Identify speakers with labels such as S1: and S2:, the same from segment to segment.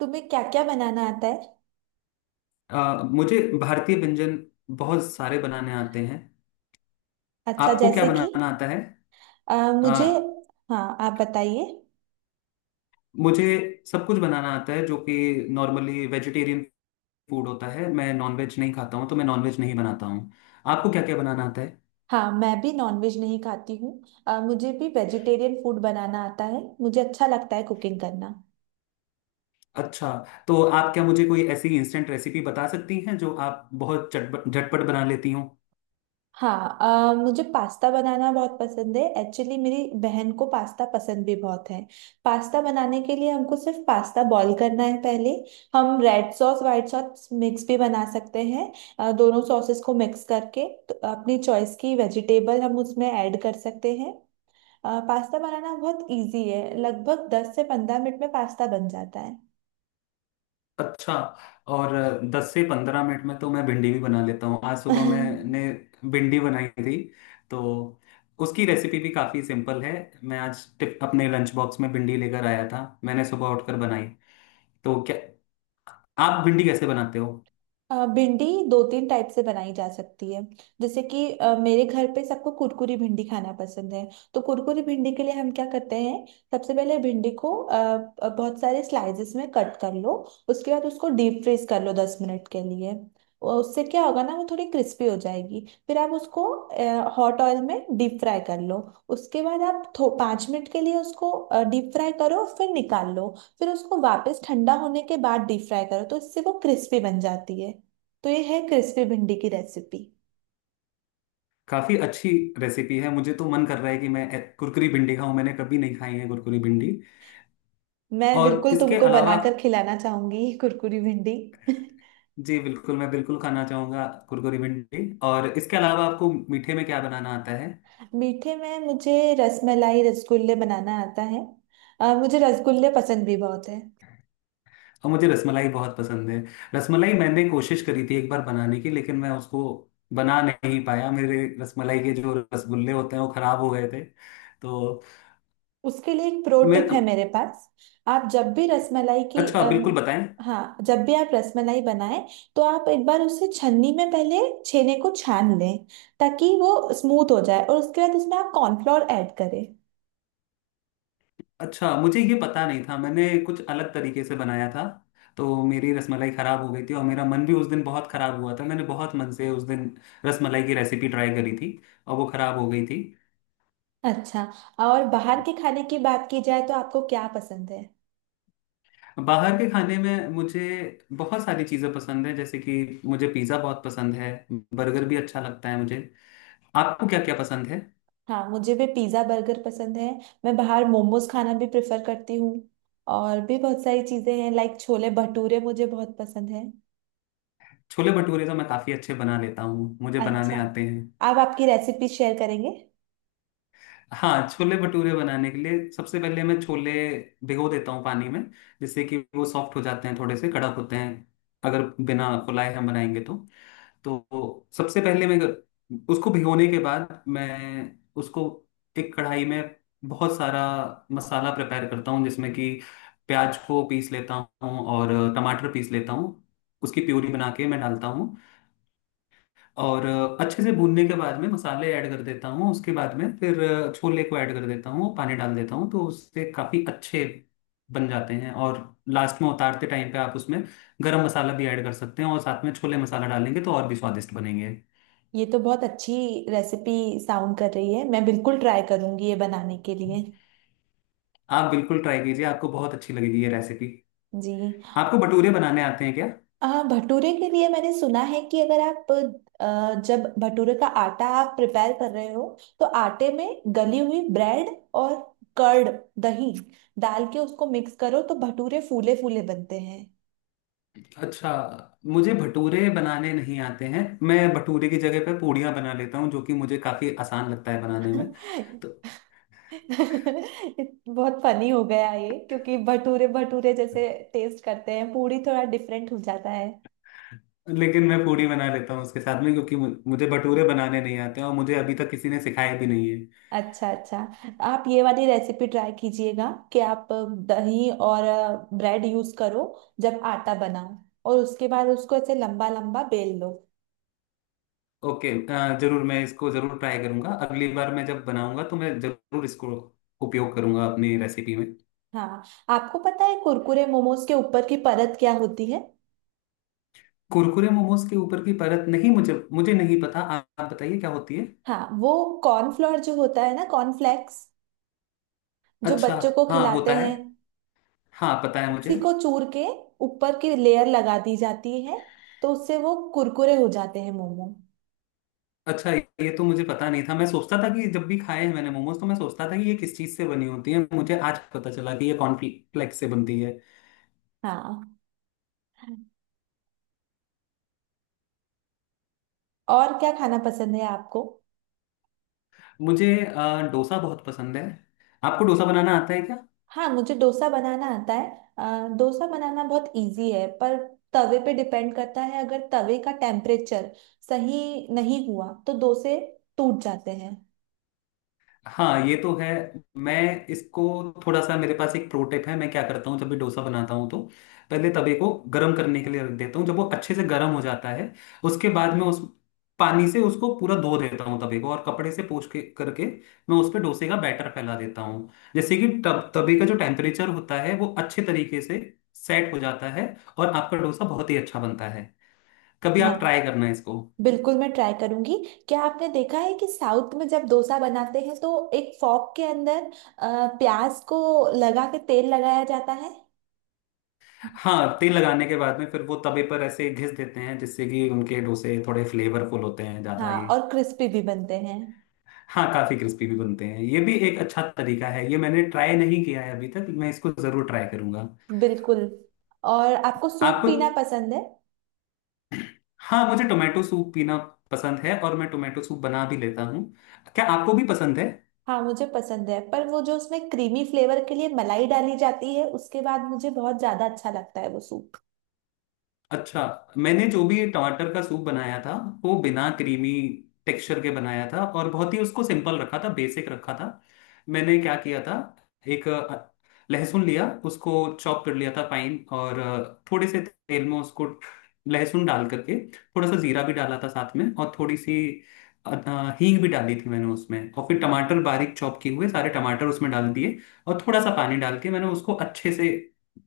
S1: तुम्हें क्या क्या बनाना आता है।
S2: मुझे भारतीय व्यंजन बहुत सारे बनाने आते हैं।
S1: अच्छा
S2: आपको क्या
S1: जैसे कि।
S2: बनाना आता है?
S1: अ,
S2: अ,
S1: मुझे। हाँ आप बताइए।
S2: मुझे सब कुछ बनाना आता है जो कि नॉर्मली वेजिटेरियन फूड होता है। मैं नॉनवेज नहीं खाता हूँ तो मैं नॉनवेज नहीं बनाता हूँ। आपको क्या क्या बनाना आता है?
S1: हाँ मैं भी नॉनवेज नहीं खाती हूँ। मुझे भी वेजिटेरियन फूड बनाना आता है। मुझे अच्छा लगता है कुकिंग करना।
S2: अच्छा, तो आप क्या मुझे कोई ऐसी इंस्टेंट रेसिपी बता सकती हैं जो आप बहुत चटपट झटपट बना लेती हो?
S1: हाँ मुझे पास्ता बनाना बहुत पसंद है। एक्चुअली मेरी बहन को पास्ता पसंद भी बहुत है। पास्ता बनाने के लिए हमको सिर्फ पास्ता बॉईल करना है पहले। हम red sauce white sauce mix भी बना सकते हैं। दोनों सॉसेस को मिक्स करके तो अपनी चॉइस की वेजिटेबल हम उसमें ऐड कर सकते हैं। पास्ता बनाना बहुत इजी है। लगभग 10 से 15 मिनट में पास्ता बन जाता
S2: अच्छा। और 10 से 15 मिनट में तो मैं भिंडी भी बना लेता हूँ। आज
S1: है।
S2: सुबह मैंने भिंडी बनाई थी। तो उसकी रेसिपी भी काफ़ी सिंपल है। मैं आज अपने लंच बॉक्स में भिंडी लेकर आया था, मैंने सुबह उठकर बनाई। तो क्या आप भिंडी कैसे बनाते हो?
S1: भिंडी दो तीन टाइप से बनाई जा सकती है। जैसे कि मेरे घर पे सबको कुरकुरी भिंडी खाना पसंद है। तो कुरकुरी भिंडी के लिए हम क्या करते हैं। सबसे पहले भिंडी को बहुत सारे स्लाइसेस में कट कर लो। उसके बाद उसको डीप फ्रीज कर लो 10 मिनट के लिए। उससे क्या होगा ना वो थोड़ी क्रिस्पी हो जाएगी फिर आप उसको हॉट ऑयल में डीप फ्राई कर लो। उसके बाद आप थो 5 मिनट के लिए उसको डीप फ्राई करो फिर निकाल लो। फिर उसको वापस ठंडा होने के बाद डीप फ्राई करो तो इससे वो क्रिस्पी बन जाती है। तो ये है क्रिस्पी भिंडी की रेसिपी।
S2: काफ़ी अच्छी रेसिपी है, मुझे तो मन कर रहा है कि मैं कुरकुरी भिंडी खाऊं। मैंने कभी नहीं खाई है कुरकुरी भिंडी।
S1: मैं
S2: और
S1: बिल्कुल
S2: इसके
S1: तुमको
S2: अलावा?
S1: बनाकर खिलाना चाहूंगी ये कुरकुरी भिंडी।
S2: जी बिल्कुल, मैं बिल्कुल खाना चाहूंगा कुरकुरी भिंडी। और इसके अलावा आपको मीठे में क्या बनाना आता है?
S1: मीठे में मुझे रसमलाई रसगुल्ले बनाना आता है। मुझे रसगुल्ले पसंद भी बहुत है।
S2: और मुझे रसमलाई बहुत पसंद है। रसमलाई मैंने कोशिश करी थी एक बार बनाने की, लेकिन मैं उसको बना नहीं पाया। मेरे रसमलाई के जो रसगुल्ले होते हैं वो खराब हो गए थे। तो
S1: उसके लिए एक प्रो
S2: मैं,
S1: टिप है मेरे पास। आप जब भी रसमलाई की
S2: अच्छा, बिल्कुल बताएं।
S1: हाँ, जब भी आप रसमलाई बनाएं तो आप एक बार उसे छन्नी में पहले छेने को छान लें ताकि वो स्मूथ हो जाए और उसके बाद उसमें आप कॉर्नफ्लोर ऐड करें।
S2: अच्छा, मुझे ये पता नहीं था, मैंने कुछ अलग तरीके से बनाया था। तो मेरी रसमलाई खराब हो गई थी और मेरा मन भी उस दिन बहुत खराब हुआ था। मैंने बहुत मन से उस दिन रसमलाई की रेसिपी ट्राई करी थी और वो खराब हो गई थी।
S1: अच्छा। और बाहर के खाने की बात की जाए तो आपको क्या पसंद है।
S2: बाहर के खाने में मुझे बहुत सारी चीज़ें पसंद है, जैसे कि मुझे पिज़्ज़ा बहुत पसंद है, बर्गर भी अच्छा लगता है मुझे। आपको क्या क्या पसंद है?
S1: हाँ मुझे भी पिज़्ज़ा बर्गर पसंद है। मैं बाहर मोमोज खाना भी प्रेफर करती हूँ। और भी बहुत सारी चीज़ें हैं लाइक छोले भटूरे मुझे बहुत पसंद है।
S2: छोले भटूरे तो मैं काफ़ी अच्छे बना लेता हूँ, मुझे बनाने
S1: अच्छा।
S2: आते हैं।
S1: आप आपकी रेसिपी शेयर करेंगे।
S2: हाँ, छोले भटूरे बनाने के लिए सबसे पहले मैं छोले भिगो देता हूँ पानी में, जिससे कि वो सॉफ्ट हो जाते हैं। थोड़े से कड़क होते हैं अगर बिना फुलाए हम बनाएंगे तो। तो सबसे पहले मैं उसको भिगोने के बाद मैं उसको एक कढ़ाई में बहुत सारा मसाला प्रिपेयर करता हूँ, जिसमें कि प्याज को पीस लेता हूँ और टमाटर पीस लेता हूँ, उसकी प्यूरी बना के मैं डालता हूँ। और अच्छे से भूनने के बाद में मसाले ऐड कर देता हूँ, उसके बाद में फिर छोले को ऐड कर देता हूँ, पानी डाल देता हूँ, तो उससे काफ़ी अच्छे बन जाते हैं। और लास्ट में उतारते टाइम पे आप उसमें गरम मसाला भी ऐड कर सकते हैं, और साथ में छोले मसाला डालेंगे तो और भी स्वादिष्ट बनेंगे।
S1: ये तो बहुत अच्छी रेसिपी साउंड कर रही है मैं बिल्कुल ट्राई करूंगी ये बनाने के लिए।
S2: आप बिल्कुल ट्राई कीजिए, आपको बहुत अच्छी लगेगी ये रेसिपी।
S1: जी।
S2: आपको भटूरे बनाने आते हैं क्या?
S1: भटूरे के लिए मैंने सुना है कि अगर आप जब भटूरे का आटा आप प्रिपेयर कर रहे हो तो आटे में गली हुई ब्रेड और कर्ड दही डाल के उसको मिक्स करो तो भटूरे फूले फूले बनते हैं।
S2: अच्छा, मुझे भटूरे बनाने नहीं आते हैं। मैं भटूरे की जगह पे पूड़ियाँ बना लेता हूँ जो कि मुझे काफ़ी आसान लगता है बनाने में। तो
S1: बहुत फनी हो गया ये क्योंकि भटूरे भटूरे जैसे टेस्ट करते हैं पूरी थोड़ा डिफरेंट हो जाता है।
S2: लेकिन मैं पूड़ी बना लेता हूँ उसके साथ में, क्योंकि मुझे भटूरे बनाने नहीं आते हैं और मुझे अभी तक किसी ने सिखाया भी नहीं है।
S1: अच्छा अच्छा। आप ये वाली रेसिपी ट्राई कीजिएगा कि आप दही और ब्रेड यूज करो जब आटा बनाओ और उसके बाद उसको ऐसे लंबा लंबा बेल लो।
S2: ओके, जरूर मैं इसको जरूर ट्राई करूंगा। अगली बार मैं जब बनाऊंगा तो मैं जरूर इसको उपयोग करूंगा अपनी रेसिपी में।
S1: हाँ। आपको पता है कुरकुरे मोमोज के ऊपर की परत क्या होती है।
S2: कुरकुरे मोमोज के ऊपर की परत नहीं, मुझे मुझे नहीं पता, आप बताइए क्या होती है।
S1: हाँ वो कॉर्नफ्लोर जो होता है ना कॉर्नफ्लेक्स जो
S2: अच्छा।
S1: बच्चों को
S2: हाँ,
S1: खिलाते
S2: होता
S1: हैं
S2: है। हाँ, पता है मुझे।
S1: उसी को चूर के ऊपर की लेयर लगा दी जाती है। तो उससे वो कुरकुरे हो जाते हैं मोमो।
S2: अच्छा, ये तो मुझे पता नहीं था। मैं सोचता था कि जब भी खाए हैं मैंने मोमोज तो मैं सोचता था कि ये किस चीज़ से बनी होती है। मुझे आज पता चला कि ये कॉर्नफ्लेक्स से बनती है।
S1: हाँ। और क्या खाना पसंद है आपको।
S2: मुझे डोसा बहुत पसंद है। आपको डोसा बनाना आता है?
S1: हाँ मुझे डोसा बनाना आता है। डोसा बनाना बहुत इजी है पर तवे पे डिपेंड करता है अगर तवे का टेम्परेचर सही नहीं हुआ तो डोसे टूट जाते हैं।
S2: हाँ, ये तो है। मैं इसको थोड़ा सा, मेरे पास एक प्रो टिप है। मैं क्या करता हूँ, जब भी डोसा बनाता हूँ तो पहले तवे को गर्म करने के लिए रख देता हूँ। जब वो अच्छे से गर्म हो जाता है, उसके बाद मैं उस पानी से उसको पूरा धो देता हूँ, तवे को, और कपड़े से पोंछ के करके मैं उस पर डोसे का बैटर फैला देता हूँ। जैसे कि तब तवे का जो टेम्परेचर होता है वो अच्छे तरीके से सेट हो जाता है, और आपका डोसा बहुत ही अच्छा बनता है। कभी
S1: हाँ
S2: आप ट्राई करना इसको।
S1: बिल्कुल मैं ट्राई करूंगी। क्या आपने देखा है कि साउथ में जब डोसा बनाते हैं तो एक फॉक के अंदर प्याज को लगा के तेल लगाया जाता है।
S2: हाँ, तेल लगाने के बाद में फिर वो तवे पर ऐसे घिस देते हैं, जिससे कि उनके डोसे थोड़े फ्लेवरफुल होते हैं ज्यादा
S1: हाँ
S2: ही।
S1: और क्रिस्पी भी बनते हैं।
S2: हाँ, काफी क्रिस्पी भी बनते हैं। ये भी एक अच्छा तरीका है, ये मैंने ट्राई नहीं किया है अभी तक, मैं इसको जरूर ट्राई करूंगा।
S1: बिल्कुल। और आपको सूप
S2: आपको?
S1: पीना पसंद है।
S2: हाँ, मुझे टोमेटो सूप पीना पसंद है, और मैं टोमेटो सूप बना भी लेता हूँ। क्या आपको भी पसंद है?
S1: हाँ मुझे पसंद है पर वो जो उसमें क्रीमी फ्लेवर के लिए मलाई डाली जाती है उसके बाद मुझे बहुत ज्यादा अच्छा लगता है वो सूप।
S2: अच्छा, मैंने जो भी टमाटर का सूप बनाया था वो बिना क्रीमी टेक्सचर के बनाया था, और बहुत ही उसको सिंपल रखा था, बेसिक रखा था। मैंने क्या किया था, एक लहसुन लिया, उसको चॉप कर लिया था फाइन, और थोड़े से तेल में उसको लहसुन डाल करके, थोड़ा सा जीरा भी डाला था साथ में, और थोड़ी सी हींग भी डाली थी मैंने उसमें। और फिर टमाटर बारीक चॉप किए हुए सारे टमाटर उसमें डाल दिए और थोड़ा सा पानी डाल के मैंने उसको अच्छे से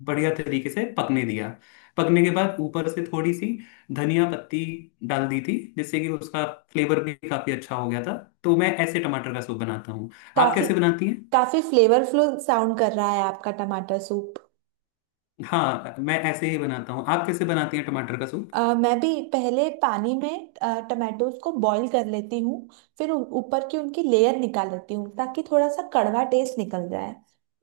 S2: बढ़िया तरीके से पकने दिया। पकने के बाद ऊपर से थोड़ी सी धनिया पत्ती डाल दी थी, जिससे कि उसका फ्लेवर भी काफी अच्छा हो गया था। तो मैं ऐसे टमाटर का सूप बनाता हूँ। आप
S1: काफी
S2: कैसे बनाती हैं?
S1: काफी फ्लेवरफुल साउंड कर रहा है आपका टमाटर सूप।
S2: हाँ, मैं ऐसे ही बनाता हूँ। आप कैसे बनाती हैं टमाटर का सूप?
S1: मैं भी पहले पानी में टमाटोज को बॉईल कर लेती हूँ। फिर ऊपर की उनकी लेयर निकाल लेती हूँ ताकि थोड़ा सा कड़वा टेस्ट निकल जाए।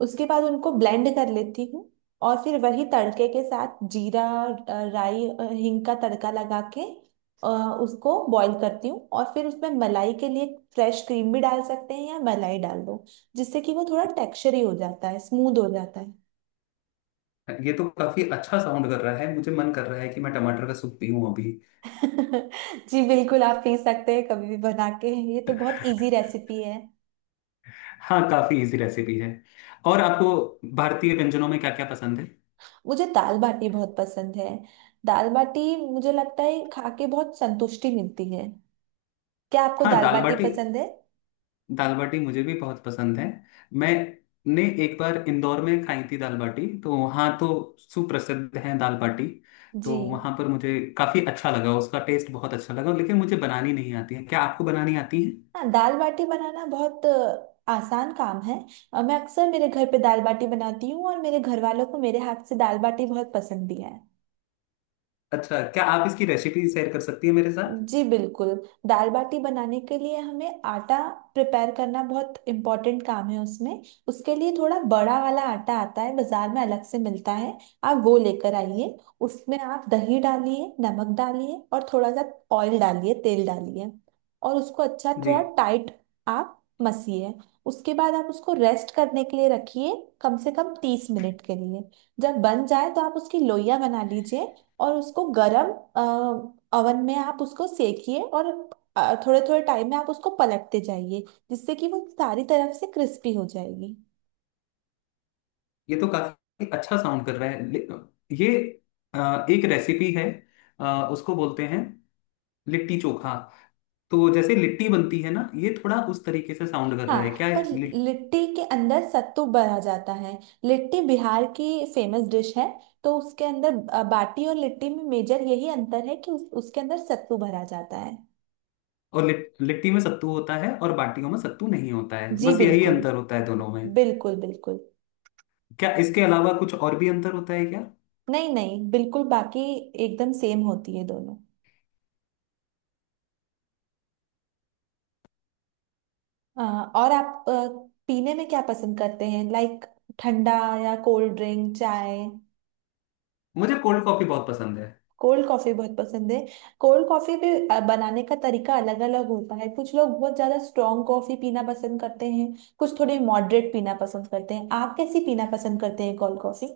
S1: उसके बाद उनको ब्लेंड कर लेती हूँ। और फिर वही तड़के के साथ जीरा राई हींग का तड़का लगा के अ, उसको बॉईल करती हूँ और फिर उसमें मलाई के लिए फ्रेश क्रीम भी डाल सकते हैं या मलाई डाल दो जिससे कि वो थोड़ा टेक्सचर ही हो जाता है स्मूथ हो जाता है।
S2: ये तो काफी अच्छा साउंड कर रहा है, मुझे मन कर रहा है कि मैं टमाटर का सूप पीऊं अभी।
S1: जी बिल्कुल आप पी सकते हैं कभी भी बना के। ये तो बहुत इजी रेसिपी है।
S2: हाँ, काफी इजी रेसिपी है। और आपको भारतीय व्यंजनों में क्या क्या पसंद है?
S1: मुझे दाल बाटी बहुत पसंद है। दाल बाटी मुझे लगता है खा के बहुत संतुष्टि मिलती है। क्या आपको
S2: हाँ,
S1: दाल
S2: दाल
S1: बाटी
S2: बाटी।
S1: पसंद है।
S2: दाल बाटी मुझे भी बहुत पसंद है। मैंने एक बार इंदौर में खाई थी दाल बाटी, तो वहाँ तो सुप्रसिद्ध है दाल बाटी।
S1: जी।
S2: तो वहाँ पर मुझे काफ़ी अच्छा लगा, उसका टेस्ट बहुत अच्छा लगा, लेकिन मुझे बनानी नहीं आती है। क्या आपको बनानी आती है?
S1: हाँ दाल बाटी बनाना बहुत आसान काम है। मैं अक्सर मेरे घर पे दाल बाटी बनाती हूँ और मेरे घर वालों को मेरे हाथ से दाल बाटी बहुत पसंद भी है।
S2: अच्छा, क्या आप इसकी रेसिपी शेयर कर सकती है मेरे साथ?
S1: जी बिल्कुल। दाल बाटी बनाने के लिए हमें आटा प्रिपेयर करना बहुत इम्पोर्टेंट काम है उसमें। उसके लिए थोड़ा बड़ा वाला आटा आता है बाजार में अलग से मिलता है। आप वो लेकर आइए। उसमें आप दही डालिए नमक डालिए और थोड़ा सा ऑयल डालिए तेल डालिए। और उसको अच्छा
S2: जी।
S1: थोड़ा टाइट आप मसिए। उसके बाद आप उसको रेस्ट करने के लिए रखिए कम से कम 30 मिनट के लिए। जब बन जाए तो आप उसकी लोइयां बना लीजिए और उसको गरम ओवन में आप उसको सेकिए। और थोड़े थोड़े टाइम में आप उसको पलटते जाइए जिससे कि वो सारी तरफ से क्रिस्पी हो जाएगी।
S2: ये तो काफ़ी अच्छा साउंड कर रहा है। ये एक रेसिपी है, उसको बोलते हैं लिट्टी चोखा। तो जैसे लिट्टी बनती है ना, ये थोड़ा उस तरीके से साउंड कर रहा है क्या?
S1: हाँ पर लिट्टी के अंदर सत्तू भरा जाता है। लिट्टी बिहार की फेमस डिश है। तो उसके अंदर बाटी और लिट्टी में मेजर यही अंतर है कि उसके अंदर सत्तू भरा जाता है।
S2: और लिट्टी में सत्तू होता है और बाटियों में सत्तू नहीं होता है,
S1: जी
S2: बस यही
S1: बिल्कुल
S2: अंतर होता है दोनों में।
S1: बिल्कुल बिल्कुल।
S2: क्या इसके अलावा कुछ और भी अंतर होता है क्या?
S1: नहीं नहीं बिल्कुल बाकी एकदम सेम होती है दोनों। हाँ और आप पीने में क्या पसंद करते हैं लाइक ठंडा या कोल्ड ड्रिंक चाय।
S2: मुझे कोल्ड कॉफी बहुत पसंद है।
S1: कोल्ड कॉफी बहुत पसंद है। कोल्ड कॉफी भी बनाने का तरीका अलग अलग होता है कुछ लोग बहुत ज्यादा स्ट्रॉन्ग कॉफी पीना पसंद करते हैं। कुछ थोड़े मॉडरेट पीना पसंद करते हैं आप कैसी पीना पसंद करते हैं कोल्ड कॉफी।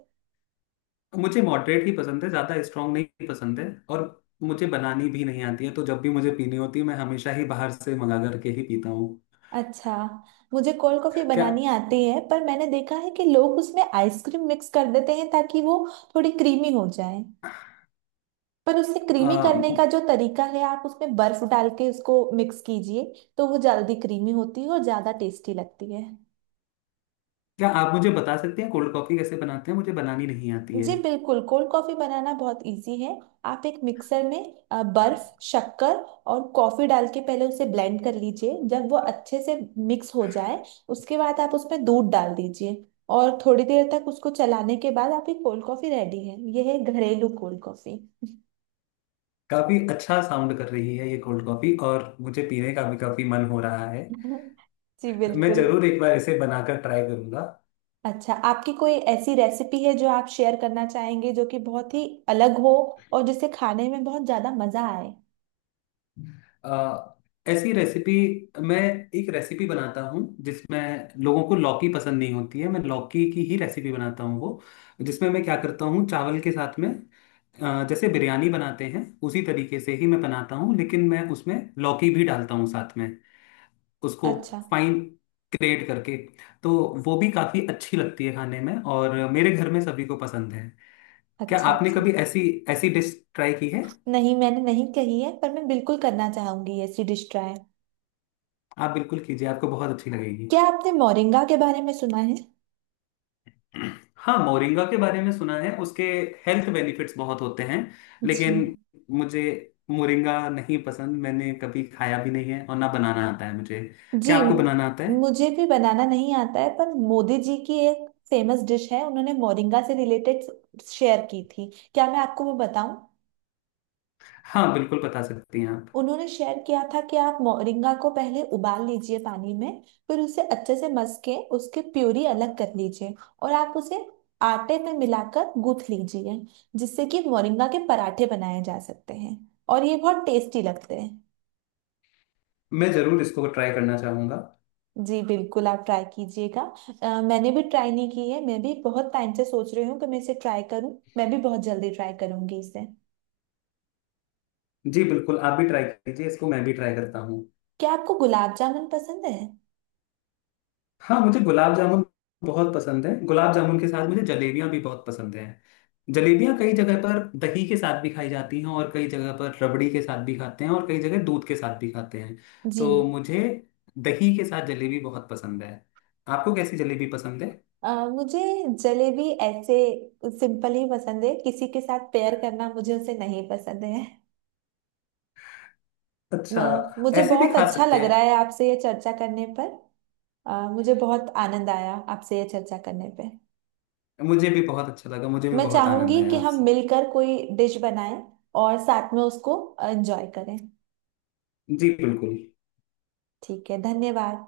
S2: मुझे मॉडरेट ही पसंद है, ज्यादा स्ट्रांग नहीं पसंद है, और मुझे बनानी भी नहीं आती है, तो जब भी मुझे पीनी होती है मैं हमेशा ही बाहर से मंगा करके ही पीता हूँ।
S1: अच्छा। मुझे कोल्ड कॉफी
S2: क्या
S1: बनानी आती है पर मैंने देखा है कि लोग उसमें आइसक्रीम मिक्स कर देते हैं ताकि वो थोड़ी क्रीमी हो जाए। पर उसे क्रीमी
S2: आ,
S1: करने का जो तरीका है आप उसमें बर्फ डाल के उसको मिक्स कीजिए तो वो जल्दी क्रीमी होती है और ज्यादा टेस्टी लगती है।
S2: क्या आप मुझे बता सकते हैं कोल्ड कॉफी कैसे बनाते हैं, मुझे बनानी नहीं आती है?
S1: जी बिल्कुल। कोल्ड कॉफी बनाना बहुत इजी है। आप एक मिक्सर में बर्फ शक्कर और कॉफी डाल के पहले उसे ब्लेंड कर लीजिए जब वो अच्छे से मिक्स हो जाए। उसके बाद आप उसमें दूध डाल दीजिए। और थोड़ी देर तक उसको चलाने के बाद आपकी कोल्ड कॉफी रेडी है यह है घरेलू कोल्ड कॉफी।
S2: काफी अच्छा साउंड कर रही है ये कोल्ड कॉफी, और मुझे पीने का भी काफी मन हो रहा है।
S1: जी
S2: मैं
S1: बिल्कुल।
S2: जरूर एक बार ऐसे बनाकर ट्राई करूंगा।
S1: अच्छा आपकी कोई ऐसी रेसिपी है जो आप शेयर करना चाहेंगे जो कि बहुत ही अलग हो और जिसे खाने में बहुत ज्यादा मजा आए।
S2: अ, ऐसी रेसिपी, मैं एक रेसिपी बनाता हूँ जिसमें लोगों को लौकी पसंद नहीं होती है, मैं लौकी की ही रेसिपी बनाता हूँ वो, जिसमें मैं क्या करता हूँ, चावल के साथ में जैसे बिरयानी बनाते हैं उसी तरीके से ही मैं बनाता हूँ, लेकिन मैं उसमें लौकी भी डालता हूँ साथ में, उसको
S1: अच्छा
S2: फाइन ग्रेट करके। तो वो भी काफी अच्छी लगती है खाने में, और मेरे घर में सभी को पसंद है। क्या
S1: अच्छा।
S2: आपने
S1: अच्छा।
S2: कभी ऐसी ऐसी डिश ट्राई की है?
S1: नहीं मैंने नहीं कही है पर मैं बिल्कुल करना चाहूंगी ऐसी डिश ट्राई।
S2: आप बिल्कुल कीजिए, आपको बहुत अच्छी लगेगी।
S1: क्या आपने मोरिंगा के बारे में सुना है।
S2: हाँ, मोरिंगा के बारे में सुना है, उसके हेल्थ बेनिफिट्स बहुत होते हैं। लेकिन
S1: जी।
S2: मुझे मोरिंगा नहीं पसंद, मैंने कभी खाया भी नहीं है और ना बनाना आता है मुझे।
S1: जी।
S2: क्या आपको बनाना आता है?
S1: मुझे भी बनाना नहीं आता है पर मोदी जी की एक फेमस डिश है उन्होंने मोरिंगा से रिलेटेड शेयर की थी क्या मैं आपको वो बताऊं।
S2: हाँ, बिल्कुल बता सकती हैं आप।
S1: उन्होंने शेयर किया था कि आप मोरिंगा को पहले उबाल लीजिए पानी में फिर उसे अच्छे से मस के उसके प्यूरी अलग कर लीजिए और आप उसे आटे में मिलाकर गूंथ लीजिए जिससे कि मोरिंगा के पराठे बनाए जा सकते हैं और ये बहुत टेस्टी लगते हैं।
S2: मैं जरूर इसको ट्राई करना चाहूंगा।
S1: जी बिल्कुल आप ट्राई कीजिएगा। मैंने भी ट्राई नहीं की है मैं भी बहुत टाइम से सोच रही हूँ कि मैं इसे ट्राई करूँ मैं भी बहुत जल्दी ट्राई करूंगी इसे।
S2: जी बिल्कुल, आप भी ट्राई कीजिए इसको, मैं भी ट्राई करता हूँ।
S1: क्या आपको गुलाब जामुन पसंद है।
S2: हाँ, मुझे गुलाब जामुन बहुत पसंद है। गुलाब जामुन के साथ मुझे जलेबियाँ भी बहुत पसंद हैं। जलेबियाँ कई जगह पर दही के साथ भी खाई जाती हैं, और कई जगह पर रबड़ी के साथ भी खाते हैं, और कई जगह दूध के साथ भी खाते हैं।
S1: जी
S2: तो मुझे दही के साथ जलेबी बहुत पसंद है। आपको कैसी जलेबी पसंद है?
S1: मुझे जलेबी ऐसे सिंपल ही पसंद है किसी के साथ पेयर करना मुझे उसे नहीं पसंद है।
S2: अच्छा,
S1: मुझे
S2: ऐसे भी
S1: बहुत
S2: खा
S1: अच्छा
S2: सकते
S1: लग
S2: हैं।
S1: रहा है आपसे ये चर्चा करने पर। मुझे बहुत आनंद आया आपसे ये चर्चा करने पे।
S2: मुझे भी बहुत अच्छा लगा, मुझे भी
S1: मैं
S2: बहुत
S1: चाहूंगी
S2: आनंद आया
S1: कि हम
S2: आपसे।
S1: मिलकर कोई डिश बनाएं और साथ में उसको एंजॉय करें।
S2: जी बिल्कुल।
S1: ठीक है धन्यवाद।